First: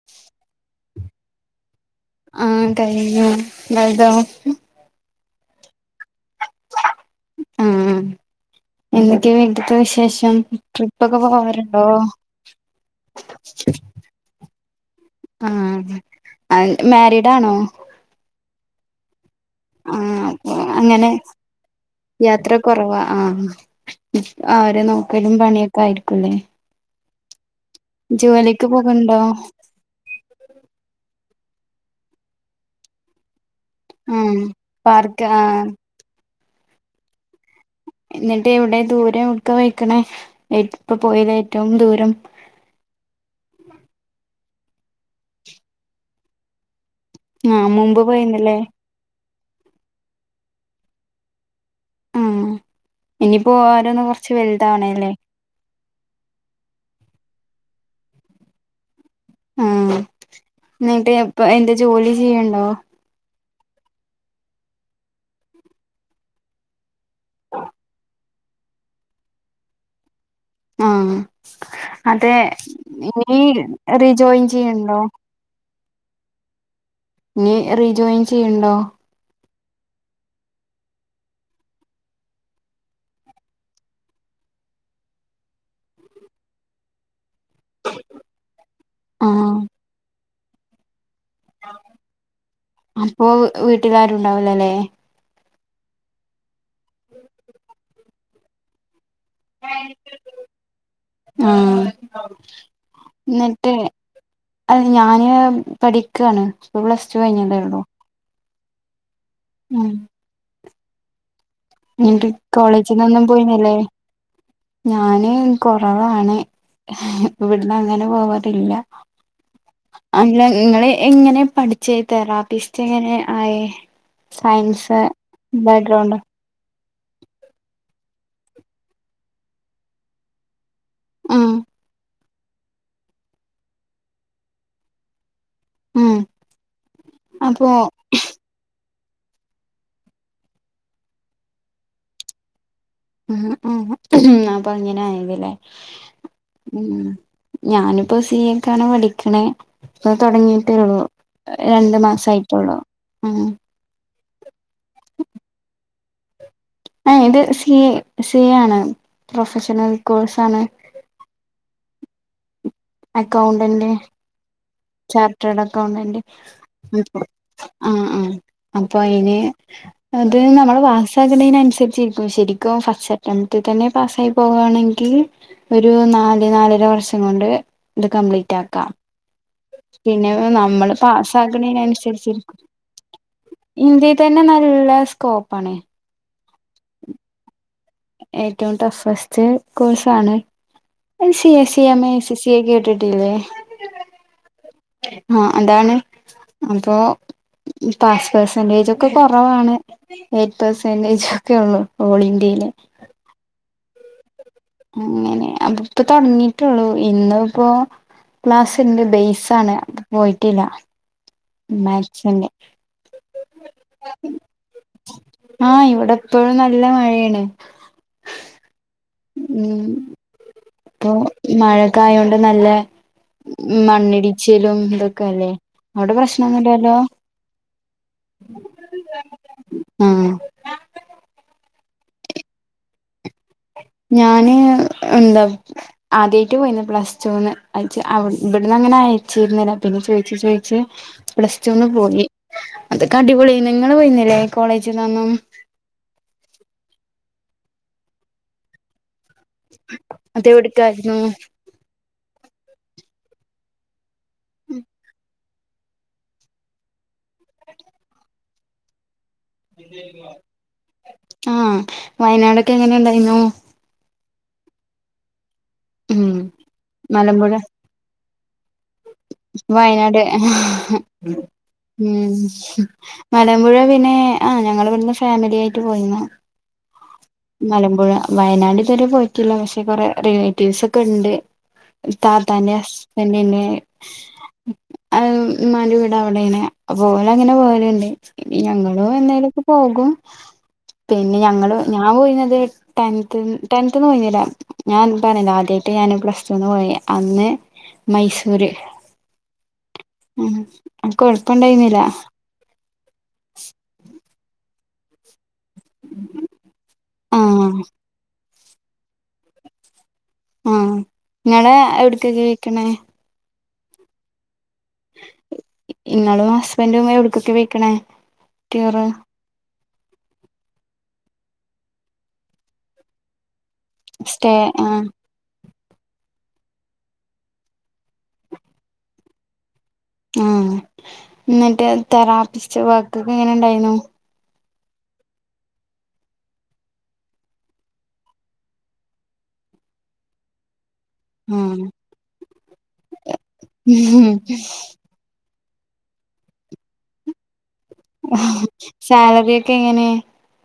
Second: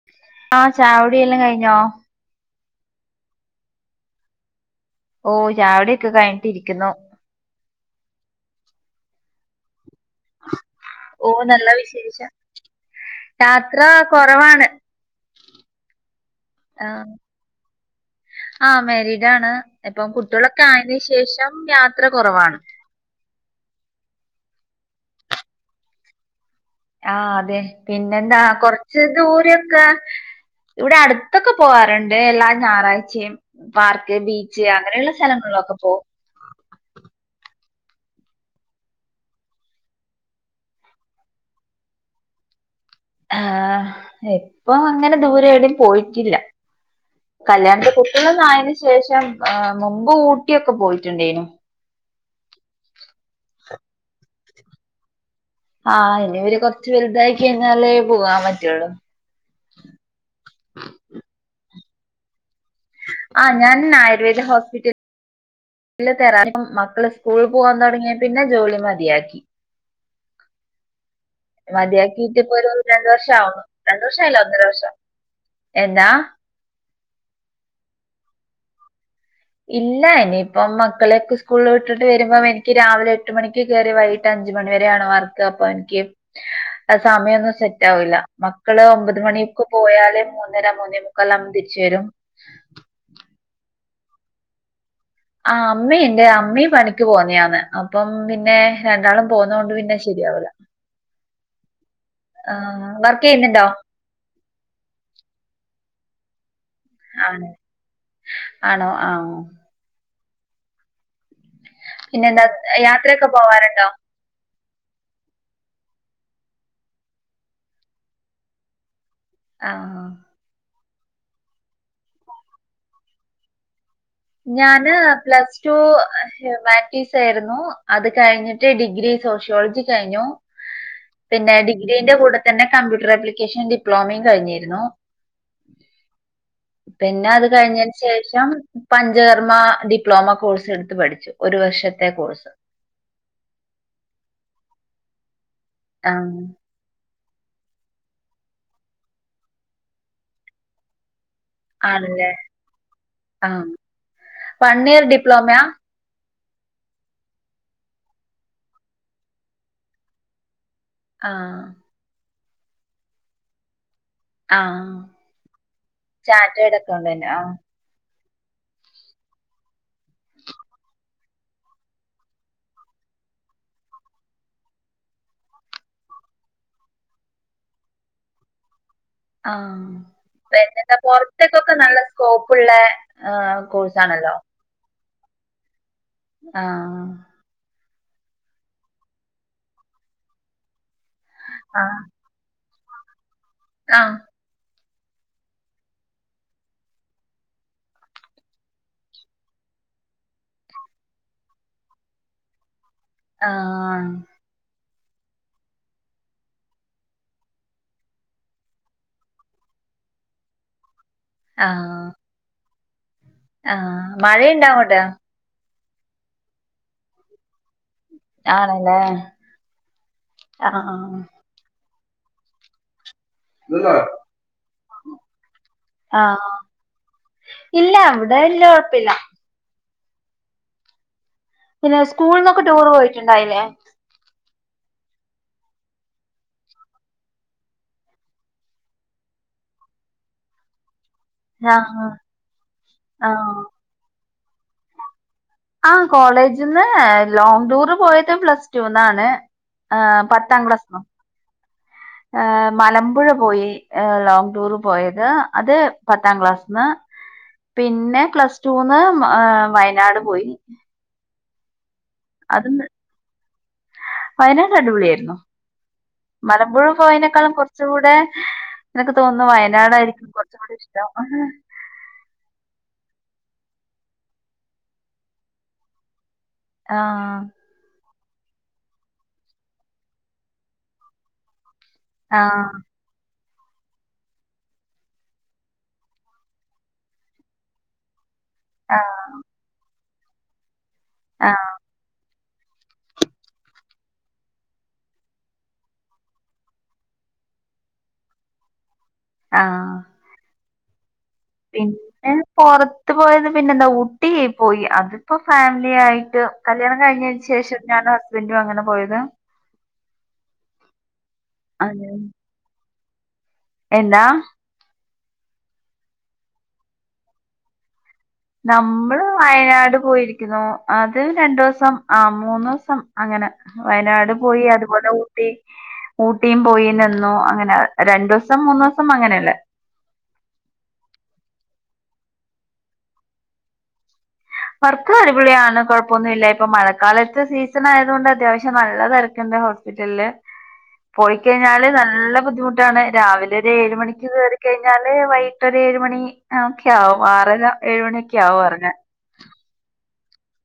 [inaudible] ആഹ് ചായയുടിയെല്ലാം കഴിഞ്ഞോ ആഹ് കഴിഞ്ഞു ങ്ങൾതോ ഓ ചായടിയൊക്കെ കഴിഞ്ഞിട്ടിരിക്കുന്നു ആഹ് എന്തൊക്കെയ വീട്ട്ത്തെ വിശേഷം ട്രിപ്പൊക്കെ ഓ നല്ല പോവാറുണ്ടോ ആ കുറവാണ് ആ അഹ് മാരിഡ് ആണോ ആഹ മേരീഡ് ആണ് ഇപ്പം ആഹ് അപ്പൊ കുട്ടികളൊക്കെ ആയതിനന് അങ്ങനെ ശേഷം യാത്ര യാത്ര കുറവാണ് കുറവാ ആഹ അവരെ നോക്കലും പണിയൊക്കെ ആയിരിക്കുംല്ലേ ആ അതെ പിന്നെന്താ ജോലിക്ക് കൊറച്ച് പോക്ണ്ടോ ദൂരൊക്കെ ഇവിടെ അടുത്തൊക്കെ പോവാറുണ്ട് എല്ലാ ഞായറാഴ്ചയും പാർക്ക് ആഹ് ബീച്ച് അങ്ങനെയുള്ള പാർക്ക് ആഹ് സ്ഥലങ്ങളിലൊക്കെ പോവും എന്നിട്ട് ഇവിടെ ദൂരം എടുക്ക പോയ്ക്കണേ ഇപ്പ പോയതിൽ ഏറ്റവും ദൂരം ആഹ ഇപ്പൊ അങ്ങനെ ദൂരെ എവിടെയും പോയിട്ടില്ല ആഹ് കല്യാണത്തെ മുമ്പ് കുട്ടിക്കളൊക്കെ പോയിന്നല്ലേ ആയതിന് ശേഷം മുമ്പ് ഊട്ടിയൊക്കെ പോയിട്ടുണ്ടേനു ഉം ഇനി പോവാനൊന്ന് കുറച്ച് വലുതാവണല്ലേ ആഹ് ഇനിവര് കുറച്ച് വലുതായി കഴിഞ്ഞാലേ പോകാൻ പറ്റുള്ളൂ ആ എന്നട്ട് അപ് അതിൻ്റെ ജോലി ചെയ്യണോ ആ ഞാൻ ആയുർവേദ ഹോസ്പിറ്റല തരാ മക്കള് സ്കൂൾ പോകാൻ തുടങ്ങിയാൽ പിന്നെ ജോലി മതിയാക്കി ആഹ് അതെ മതിയാക്കിട്ട് പോഒരു രണ്ട് വർഷം ഇനി ആവുന്നു രണ്ട് വർഷമായില്ല റീജോയിൻ ഒന്നര വർഷം ചെയ്യണ്ടോ എന്താ ഇനി റീജോയിൻ ചെയ്യണ്ടോ ഇല്ല ഇനിയിപ്പം മക്കളെയൊക്കെ സ്കൂളിൽ വിട്ടിട്ട് വരുമ്പോം എനിക്ക് രാവിലെ എട്ട് മണിക്ക് കയറി വൈ കിട്ട് അഞ്ച് മണി വരെയാണ് വർക്ക് അപ്പൊ എനിക്ക് ആ സമയം സെറ്റ് ആവില്ല മക്കള് ഒമ്പത് ആഹ് മണിയൊക്കെ പോയാല് മൂന്നര മൂന്നേ മുക്കാലാവുമ്പോ തിരിച്ച് വരും അപ്പോ വീട്ടിലാരും ഉണ്ടാവുലല്ലേ ആ അമ്മീ ണ്ട് അമ്മീ പണിക്ക് പോന്നതാന്ന് അപ്പം പിന്നെ രണ്ടാളും പോന്നെകൊണ്ട് പിന്നെ ശെരിയാവൂലാ ആഹ് ആഹ് വർക്ക് ചെയ്യുന്നുണ്ടോ? എന്നിട്ട് അത് ഞാന് പഠിക്കാണ് പ്പം പ്ലസ്ടു ആണ്. കഴിഞ്ഞതേ ഉള്ളു ആണോ ആഹ് ഉം ന്ന്ട്ട് പിന്നെന്താ കോളേജിലൊന്നും യാത്രയൊക്കെ പോയ്നില്ലേ പോവാറുണ്ടോ? ഞാന് കൊറവാണ് ഇവിടന്നങ്ങനെ പോവാറില്ല ആഹ് അല്ല ഇങ്ങള് എങ്ങനെ പഠിച്ചേ തെറാപ്പിസ്റ്റെങ്ങനെ ആയെ ഞാന് പ്ലസ്ടൂ ബാക്ക്ഗ്രൗണ്ട് ഹ്യുമാനിറ്റീസാരുന്നു അത് കഴിഞ്ഞിട്ട് ഡിഗ്രി സോഷ്യോളജി കഴിഞ്ഞു ഉം പിന്നെ ഡിഗ്രീന്റെ കൂടെ തന്നെ കമ്പ്യൂട്ടറാപ്ലിക്കേഷൻ ഡിപ്ലോമയും കഴിഞ്ഞിരുന്നു ഉം പിന്നെ അത് അപ്പൊ കഴിഞ്ഞേന് ശേഷം പഞ്ചകർമ്മ ഡിപ്ലോമ കോഴ്സെടുത്ത് പഠിച്ചു ഒരു വർഷത്തെ കോഴ്സ് ഉം ഉം അപ്പൊ അങ്ങനെ ആയ്വില്ലേ ആഹ് ഉം ഞാനിപ്പോ സി ഏക്കാണ് പഠിക്കണേ ഇപ്പത് തൊടങ്ങീട്ടേ ഒള്ളു എഹ് രണ്ട് ആണല്ലേ? മാസായിട്ടൊള്ളൂ ഉം ആ. വൺ ഈയർ ഡിപ്ലോമയാ ഏഹ് ഇത് സി എ സി എ ആണ് പ്രൊഫഷണൽ കോഴ്സാണ് ആഹ് അക്കൗണ്ടെന്റ് ആഹ് ചാർട്ടേഡ് അക്കൗണ്ടന്റ് ചാറ്റേഡ് ഉം ഇപ്പൊ അക്കൗണ്ടന്റ് ആഹ് ആഹ് ആഹ് അപ്പൊ ഇനീ അത് നമ്മള് പാസകുന്നതിനനുസരിച്ചിരിക്കും ശെരിക്കും ഫസ്റ്റ് അറ്റംപ്റ്റ് തന്നെ പാസ്സായി പോവാണെങ്കി ഒരു നാല് നാലര വർഷം കൊണ്ട് ഇത് കംപ്ലീറ്റ് ആക്കാം ആഹ് പിന്നെ നമ്മള് പിന്നന്താ പൊറത്തേക്കൊക്കെ നല്ല പാസ്സാകുന്നതിനനുസരിച്ച് സ്കോപ്പ്ള്ളേ ആഹ് കോഴ്സാണ് ഇതിന് നല്ല സ്കോപ്പാണെ ആഹ് [inaudible] ഏറ്റോം ടഫസ്റ്റ് കോഴ്സാണ് എ സി സി ആഹ് എം എ സിസ് സി എ കേട്ടിട്ടില്ലേ ആഹ് ആഹ് അതാണ് അപ്പോ ഉം പാസ് പെർസെൻടേജൊക്കെ കൊറവാണ് എയ്റ്റ് പെർസെൻടേജൊക്കെ ഒള്ളൂ ഓൾ ഇന്ത്യയ്ല് ആഹ് ആഹ് അങ്ങനെ അവ്ടിപ്പം തൊടങ്ങീട്ടേ ഒള്ളൂ ഇന്ന്പ്പോ ക്ലാസ്സ്ണ്ട് ബേയ്സാണ് അപ്പ പോയിട്ടില്ല ആഹ് മാത്‍സ്ന്റെ ആഹ് മഴയ്ണ്ടോ അങ്ങോട്ട് ആഹ് ഇവിടെ എപ്പോഴും നല്ല മഴയാണ് ആണല്ലേ ആഹ് ആഹ് ആഹ് മഴയ്ക്കായോണ്ട് നല്ല മ്മ് മണ്ണിടിച്ചിലും ഇതൊക്കെ അല്ലേ അവിടെ ആഹ് പ്രശ്നൊന്നുല്ലല്ലോ ഇല്ല ഇവിടെ വല്യ കൊഴപ്പില്ല. ഉം പിന്നെ സ്കൂളിൽന്നൊക്കെ ടൂർ പോയിട്ടുണ്ടായില്ലേ? ഞാന് എന്താ ആദ്യായിട്ട് പോയിന്നു പ്ലസ് ടൂന്ന് അയച് ഇവിടന്ന് അങ്ങനെ അയച്ചിരുന്നില്ല പിന്നെ ചോയിച്ചു ചോയിച്ച് പ്ലസ് ടൂന്ന് ആഹ് പോയി അതൊക്കെ അടിപൊളി ആഹ് നിങ്ങള് പോയിന്നില്ലെ കോളേജിന്നൊന്നും ആഹ് കോളേജിൽന്ന് ലോങ്ങ് ടൂറ് പോയത് പ്ലസ് ടൂന്നാണ്. ആഹ് അത് പത്താം ക്ലാസ്സ്‌ന്നോ എവിടക്കായിരുന്നു ആഹ് മലമ്പുഴ പോയി ലോങ് ടൂർ പോയത് അത് പത്താം ക്ലാസ്ന്ന് പിന്നെ പ്ലസ് ടൂന്ന് വയനാട് പോയി ആഹ് അത് വയനാടൊക്കെ എങ്ങനെ ഉണ്ടായീന്നു? വയനാട് അടിപൊളിയാരുന്നു ഉം മലമ്പുഴ പോയേനെക്കാളും മലമ്പുഴ കൊറച് ച്ചൂടെ എനക്ക് തോന്ന്ന്നു വയനാട് വയനാടാരിക്കും കൊറച്ചുംകൂടെ ഇഷ്ടം. ഉം മലമ്പുഴ പിന്നെ ആഹ് ഞങ്ങളിവിടുന്ന് ഫാമിലി ആയിട്ട് പോയീന്നു. ആഹ് മലമ്പുഴ വയനാട് ഇതുവരെ പോയിട്ടില്ല പക്ഷെ കൊറെ റിലേറ്റീവ്സ് ഒക്കെ ണ്ട്. ഇത്താത്താന്റെ ആഹ് ഹസ്ബൻ്റ്ൻ്റെ അഹ് ഇമ്മാന്റെ വീട് അവിടേണ് അപ്പോ ഓളങ്ങനെ പോവലുണ്ട്. ആഹ് ഞങ്ങളും എന്നേലൊക്കെ പോകും പിന്നെ ആഹ് ഞങ്ങള് ഞാൻ പോയിന്നത് ടെൻത് ടെൻത് ന്ന് പോയിന്നീല്ല ഞാൻ പറഞ്ഞില്ലേ ആദ്യാട്ട് ഞാന് പ്ലസ് ടൂന്ന് പോയ അന്ന് മൈസൂര് ആഹ് ഉം കൊഴ പിന്നെ പൊറത്ത് പോയത് പിന്നെന്താ ഊട്ടി പോയി അത് ഇപ്പൊ ഫാമിലി ആയിട്ട് കല്യാണം കഴിഞ്ഞതിന് ആഹ് ശേഷം ഞാനും ഹസ്ബൻഡും അങ്ങനെ പോയതാ ആഹ് നിങ്ങളെ അത് എവിടക്കാക്കേക്കണേ? എന്താ നിങ്ങളും ഹസ്ബൻഡും എവിടക്കൊക്കെ പോയ്‌ക്കണേ? നമ്മള് വയനാട് പോയിരിക്കുന്നു അത് രണ്ടൂസം ആ മൂന്നൂസം അങ്ങനെ വയനാട് സ്റ്റേ പോയി ആഹ് അതുപോലെ ഊ ട്ടീ ഊട്ടിയും പോയി നിന്നു അങ്ങനെ രണ്ടൂസം മൂന്നൂസം അങ്ങനെയല്ലേ ഉം എന്നിട്ട് തെറാപ്പിസ്റ്റ് വർക്കൊക്കെ എങ്ങനെ ഉണ്ടായീന്നു? വർക്ക് അടിപൊളിയാണ്, കൊഴപ്പൊന്നൂല്യ ഇപ്പൊ മഴക്കാലത്ത് സീസണായതുകൊണ്ട് അത്യാവശ്യം നല്ല തിരക്കുണ്ട് ഹൗസ് ഹോസ്പിറ്റലില് [inaudible] ഉം പോയിക്കഴിഞ്ഞാല് നല്ല ബുദ്ധിമുട്ടാണ്. രാവിലെ ഒരു ഏഴ് മണിക്ക് കേറിക്കഴിഞ്ഞാൽ വൈകിട്ട് ഒരേഴ് മണി ഒക്കെയാവും ആറര. ഏഴ് മണിയൊക്കെ ആവും എറങ്ങാൻ. സാലറിയൊക്കെ എങ്ങനെ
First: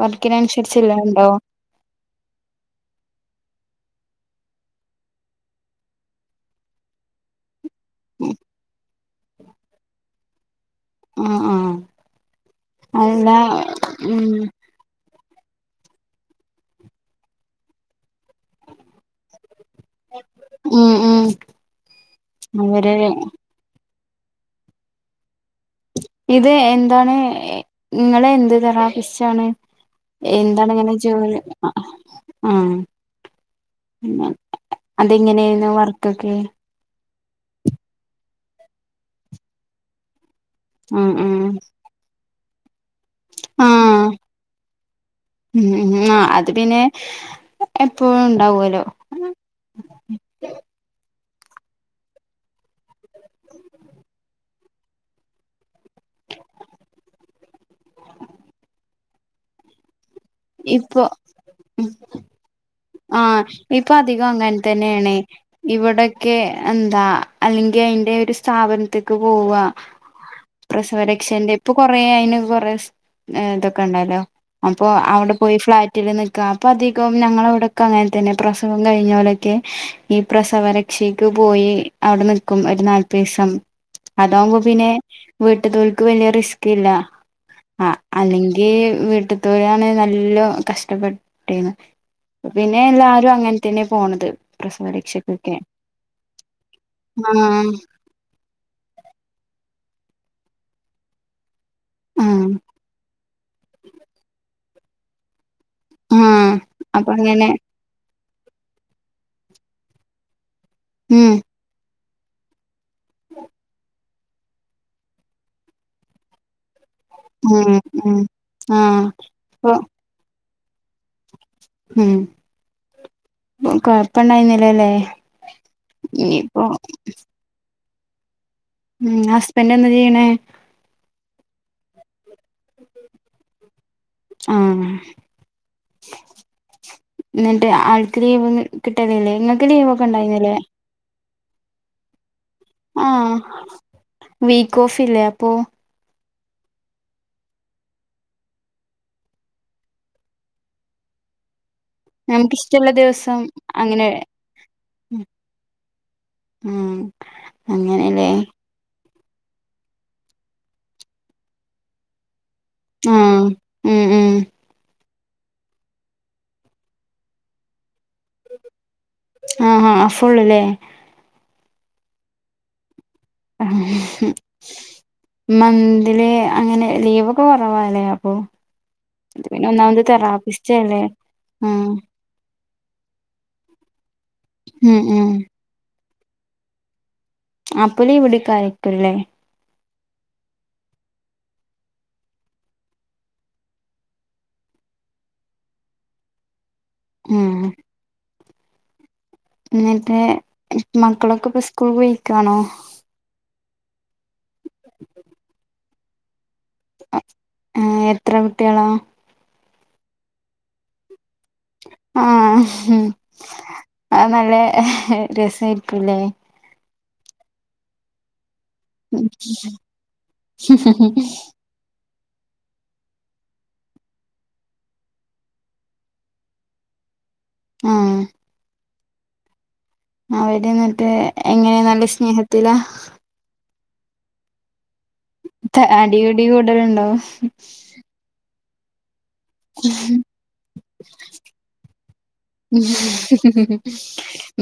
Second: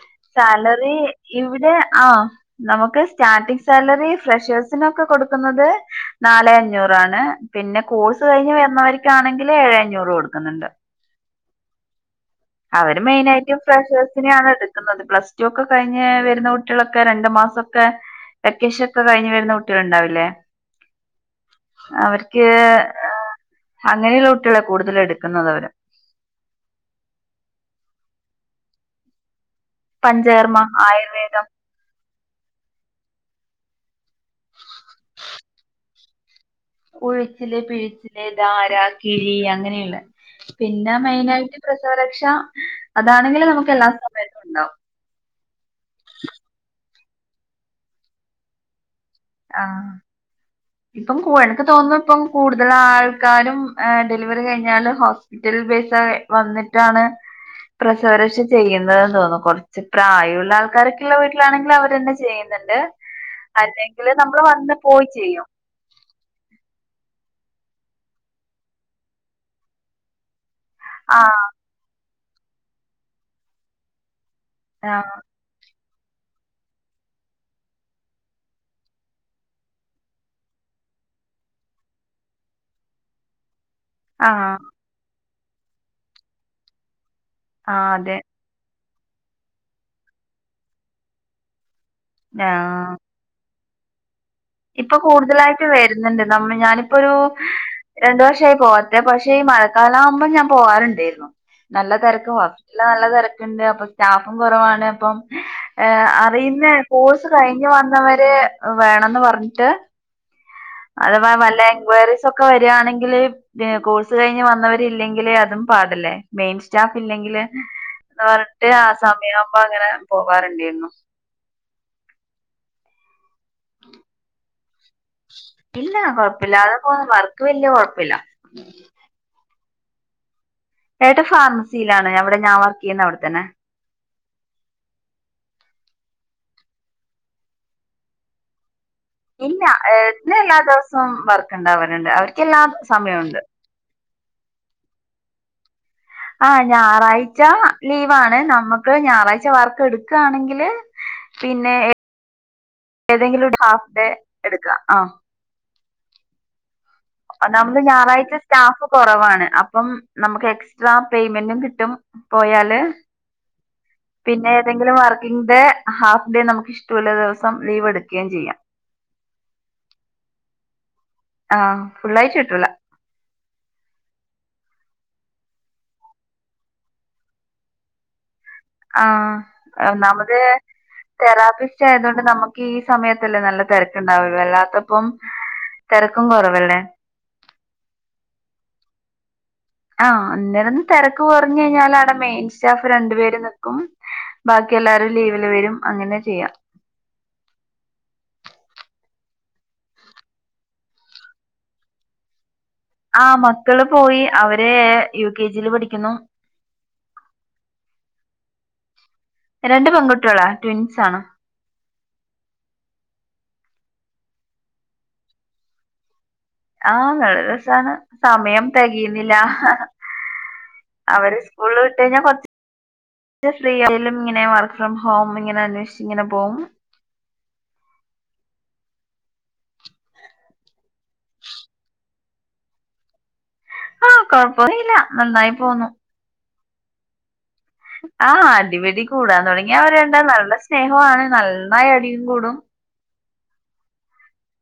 വർക്കിനനുസരിച്ചല്ലേ സാലറി ഉണ്ടോ ഇവിടെ, ആഹ് നമുക്ക് സ്റ്റാർട്ടിങ് സാലറി ഫ്രഷേഴ്സിനൊക്കെ കൊടുക്കുന്നത് നാല് അഞ്ഞൂറാണ് പിന്നെ കോഴ്സ് കഴിഞ്ഞ് വരുന്നവര്ക്കാണെങ്കില് ഏഴ് അഞ്ഞൂറ് കൊടുക്കുന്നുണ്ട് ഉം ഉം അവര് മെയിനായിട്ടും ഉം ഫ്രഷേഴ്സിനെയാണ് എടു ക്കുന്നത്. പ്ലസ് ടു ഒക്കെ കഴിഞ്ഞ് വരുന്ന കുട്ടികളൊക്കെ, രണ്ടു മാസം ഒക്കെ വെക്കേഷൻ ഒക്കെ കഴിഞ്ഞു വരുന്ന കുട്ടികളുണ്ടാവുല്ലേ. ഉം ഉം അവർക്ക് അവര് അങ്ങനെയുള്ള കുട്ടികളെ കൂടുതല് എടുക്കുന്നത് അവര്. ഇത് എന്താണ് ഇങ്ങളെന്ത് തെറാപ്പിസ്റ്റണ്. പഞ്ചകർമ്മ എന്താണ് ഇങ്ങനെ ജോലി ആയുർവേദം ആഹ് അതെങ്ങനെന്നു വർക്കൊക്കെ ഒഴിച്ചില് പിഴിച്ചില് ധാര, കിഴി, അങ്ങനെയൊക്കെ. പിന്നെ ഉം ഉം മെയിനായിട്ട് പ്രസവരക്ഷ അതാണെങ്കിലും നമുക്ക് എല്ലാ ആഹ് സമയത്തുണ്ടാവും ഉം ആഹ് അത് പിന്നെ എപ്പഴും ഇണ്ടാവല്ലോ. ആഹ് ഇപ്പം എനിക്ക് തോന്നുന്നു, ഇപ്പം കൂടുതൽ ആൾക്കാരും ഡെലിവറി കഴിഞ്ഞാല് ഹോ സ്പിറ്റൽ പൈസ വന്നിട്ടാണ് പ്രസവരക്ഷ ചെയ്യുന്നതെന്ന് തോന്നുന്നു. കൊറച്ച് പ്രായമുള്ള ഇപ്പൊ ആൾക്കാരൊക്കെയുള്ള വീട്ടിലാണെങ്കിലിൽ ഉം അവര് തന്നെ ചെയ്യുന്നുണ്ട്. ആഹ് ഇപ്പൊ അല്ലെങ്കിൽ അധികം നമ്മള് അങ്ങനെ വന്ന് പോയി തന്നെയാണ് ചെയ്യും. ഇവിടൊക്കെ എന്താ? അല്ലെങ്കിൽ അതിൻ്റെ ഒരു സ്ഥാപനത്തേക്ക് പോവുക. [inaudible] ആഹ് പ്രസവരക്ഷന്റെ ഇപ്പൊ കൊറേ അതിന് കൊറേ ഇതൊക്കെ ണ്ടല്ലോ അപ്പൊ ആഹ് അവിടെ പോയി ഫ്ലാറ്റിൽ നിൽക്കുക അപ്പൊ അധികം ഞങ്ങളെവിടൊക്കെ അങ്ങനെ തന്നെയാ പ്രസവം കഴിഞ്ഞാലൊക്കെ ഈ പ്രസവ രക്ഷയ്ക്ക് പോയി അവിടെ നിക്കും ഒരു നാല്പത് ദിവസം. അതാകുമ്പോ ആഹ് പിന്നെ, വീട്ടിലുള്ളോൽക്ക് വലിയ റിസ്ക് ഇല്ല. ആഹ് അല്ലെങ്കി ഈ വീട്ടിത്തോരാണേ നല്ല കഷ്ടപ്പെട്ടിന് പിന്നെ ആഹ് അങ്ങനെ തന്നെ പോണത് ഇപ്പൊ പ്രസവപരീക്ഷക്കൊക്കെ കൂടുതലായിട്ട് വരുന്നുണ്ട്. നമ്മൾ ഞാനിപ്പോ ഒരു ആഹ് രണ്ടു വർഷമായി പോകാത്തെ പക്ഷേ ഈ മഴക്കാലം ആവുമ്പോം ഞാൻ പോവാറുണ്ടായിരുന്നു. നല്ല തിരക്കുമാ. ആഹ് ഹോസ്പിറ്റലിൽ നല്ല തിരക്കുണ്ട്. അപ്പൊ സ്റ്റാഫും കുറവാണ്. അപ്പം ഏഹ് ആഹ് അറിയുന്നേ അപ്പൊ കോഴ്സ് അങ്ങനെ കഴിഞ്ഞ് വന്നവരെ വേണംന്ന് പറഞ്ഞിട്ട്. അതവാ ഉം വല്ല എൻക്വയറി ഒക്കെ വരിയാണെങ്കിൽ കോഴ്സ് കഴിഞ്ഞ് വന്നവരില്ലെങ്കില് അതും പാടല്ലേ. മെയിൻ സ്റ്റാഫ് ഇല്ലെങ്കില് ഉം ഉം എന്ന് പറഞ്ഞിട്ട് ആഹ് സമയം ആവുമ്പോ ഇപ്പൊ അങ്ങനെ പോകാറുണ്ടാരുന്നു. ഉം കൊഴപ്പണ്ടായിരുന്നില്ലല്ലേ. ഇനിയിപ്പൊ എനിക്ക് വലിയ കുഴപ്പല്ല ഉം ഹസ്ബൻറ് എന്ത് ചെയ്യ്ണ്. ഏട്ടൻ ഫാർമസിയിലാണ്. അവിടെ ഞാൻ വർക്ക് ചെയ്യുന്ന അവിടത്തന്നെ. ആഹ് എന്നിട്ട് ആൾക്ക് ലീവ് കിട്ടലില്ലേ? നിങ്ങൾക്ക് ലീവ് ഒക്കെ ഉണ്ടായിരുന്നില്ലേ. എപ്പഴും വർക്ക് ഉണ്ടാവാറുണ്ട്. അവർക്ക് എല്ലാ ആഹ്. സമയവുണ്ട്. വീക്ക് ഓഫ് ഇല്ലേ അപ്പൊ ആഹ് ഞായറാഴ്ച ലീവാണ് നമ്മക്ക് ഞായറാഴ്ച വർക്ക് എടുക്കയാണെങ്കില് പിന്നെ നമുക്ക് ഇഷ്ടമുള്ള ദിവസം ഏതെങ്കിലും ഒരു ഹാഫ് ഡേ അങ്ങനെ എടുക്കാം. ആഹ് ഉം ഒന്നാമത് അങ്ങനെല്ലേ ഞായറാഴ്ച സ്റ്റാഫ് കുറവാണ് അപ്പം നമുക്ക് എക്സ്ട്രാ പേയ്മെന്റും കിട്ടും പോയാല് ഉം ഉം പിന്നെ ഏതെങ്കിലും വർക്കിംഗ് ഡേ ഹാഫ് ഡേ നമുക്ക് ഇഷ്ടമുള്ള ദിവസം ലീവ് എടുക്കുകയും ചെയ്യാം ആഹ് ആഹ് ഫുള്ല്ലേ ആഹ് ഫുള്ളാഴ്ട്ട് കിട്ടൂല ഉം മന്ത്ലി അങ്ങനെ ലീവൊക്കെ കുറവാലേ അപ്പൊ ആ ഇത് പിന്നെ ഒന്നാമത് തെറാപ്പിസ്റ്റ് അല്ലേ തെറാപ്പിസ്റ്റ് ആഹ് ആയതൊണ്ട് നമുക്ക് ഈ സമയത്തല്ലേ നല്ല തിരക്കുണ്ടാവൽ ഉം അല്ലാത്തപ്പം ഉം തിരക്കും കുറവല്ലേ ആപ്പ ലീവെടുക്കാൻ അയക്കൂല്ലേ ആഹ് അന്നേരന്ന് തിരക്ക് കുറഞ്ഞു കഴിഞ്ഞാൽ ആണ് മെയിൻ സ്റ്റാഫ് രണ്ടു പേര് നിക്കും ബാക്കി എല്ലാരും ലീവില് വരും അങ്ങനെ ചെയ്യാം ഉം എന്നിട്ടേ മക്കളൊക്കെ ഇപ്പ സ്കൂൾ പോയിക്കാണോ ആ മക്കള് പോയി അവര് യു കെ ജി യില് പഠിക്കുന്നു ആഹ് എത്ര കുട്ടികളാ രണ്ട് പെൺകുട്ടികളാ ട്വിൻസ് ആണ് ആഹ് അ നല്ല രസായിരിക്കുംല്ലേ ആഹ് നല്ല രസാണ് സമയം തികയുന്നില്ല അവര് സ്കൂള് വിട്ട് കഴിഞ്ഞാ കൊറച്ച് ഫ്രീ ആയാലും ഇങ്ങനെ വർക്ക് ഫ്രം ഹോം ഇങ്ങനെ അന്വേഷിച്ച് ഇങ്ങനെ പോകും ആഹ് അവര് എന്നിട്ട് എങ്ങനെയ നല്ല സ്നേഹത്തില ആഹ് കൊഴപ്പന്നും ല്ല നന്നായി പോന്നു ഡിയു ഡിയും കൂടലുണ്ടോ ആഹ് അടിപിടി കൂടാൻ തുടങ്ങിയ അവര് രണ്ടാളും നല്ല സ്നേഹമാണ് നന്നായി അടിയും കൂടും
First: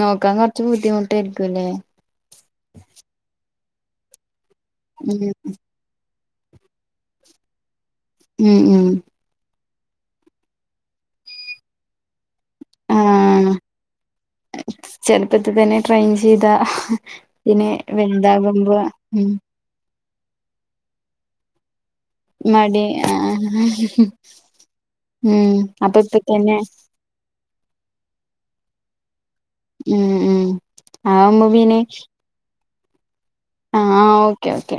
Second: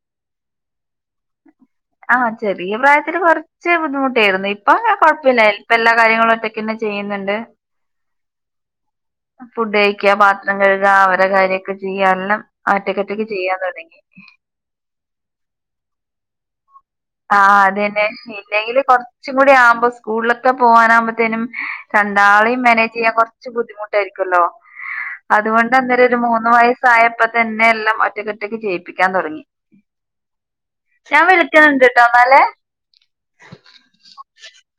നോക്കാൻ കുറച്ച് ബുദ്ധിമുട്ടായിരിക്കുംല്ലേ ആഹ് ചെറിയ പ്രായത്തില് കൊറച്ച് ബുദ്ധിമുട്ടായിരുന്നു ഇപ്പൊ അങ്ങനെ ഉം കൊഴപ്പയില്ല ഇപ്പൊ എല്ലാ കാര്യങ്ങളും ഒറ്റക്കന്നെ ചെയ്യുന്നുണ്ട് ഉം ഉം ഫുഡ് കഴിക്ക പാത്രം കഴുക അവരെ കാര്യക്കെ ചെയ്യ എല്ലാം ഒറ്റക്ക് ഒറ്റക്കെ ചെയ്യാൻ തുടങ്ങി ചെറുപ്പത്തിൽ തന്നെ ട്രെയിൻ ചെയ്താ ആ പിന്നെ അതന്നെ വലുതാകുമ്പോ ഇല്ലെങ്കില് ഉം കൊറച്ചും കൂടി ആവുമ്പോ സ്കൂളിലൊക്കെ പോവാനാകുമ്പത്തേനും രണ്ടാളിയും മടി മാനേജ് ചെയ്യാൻ കുറച്ച് ആഹ് ബുദ്ധിമുട്ടായിരിക്കല്ലോ ഉം അതുകൊണ്ട് അപ്പൊ അന്നേരം ഒരു ഇപ്പ മൂന്ന് തന്നെ വയസ് വയസായപ്പോ തന്നെ എല്ലാം ഒറ്റക്കെറ്റക്ക് ചെയ്യിപ്പിക്കാൻ തുടങ്ങി ഉം ഉം ഞാൻ ആവുമ്പോ പിന്നെ വിളിക്കുന്നുണ്ട്ട്ടോ ന്നാൽ ആഹ് ഓക്കെ ഓക്കെ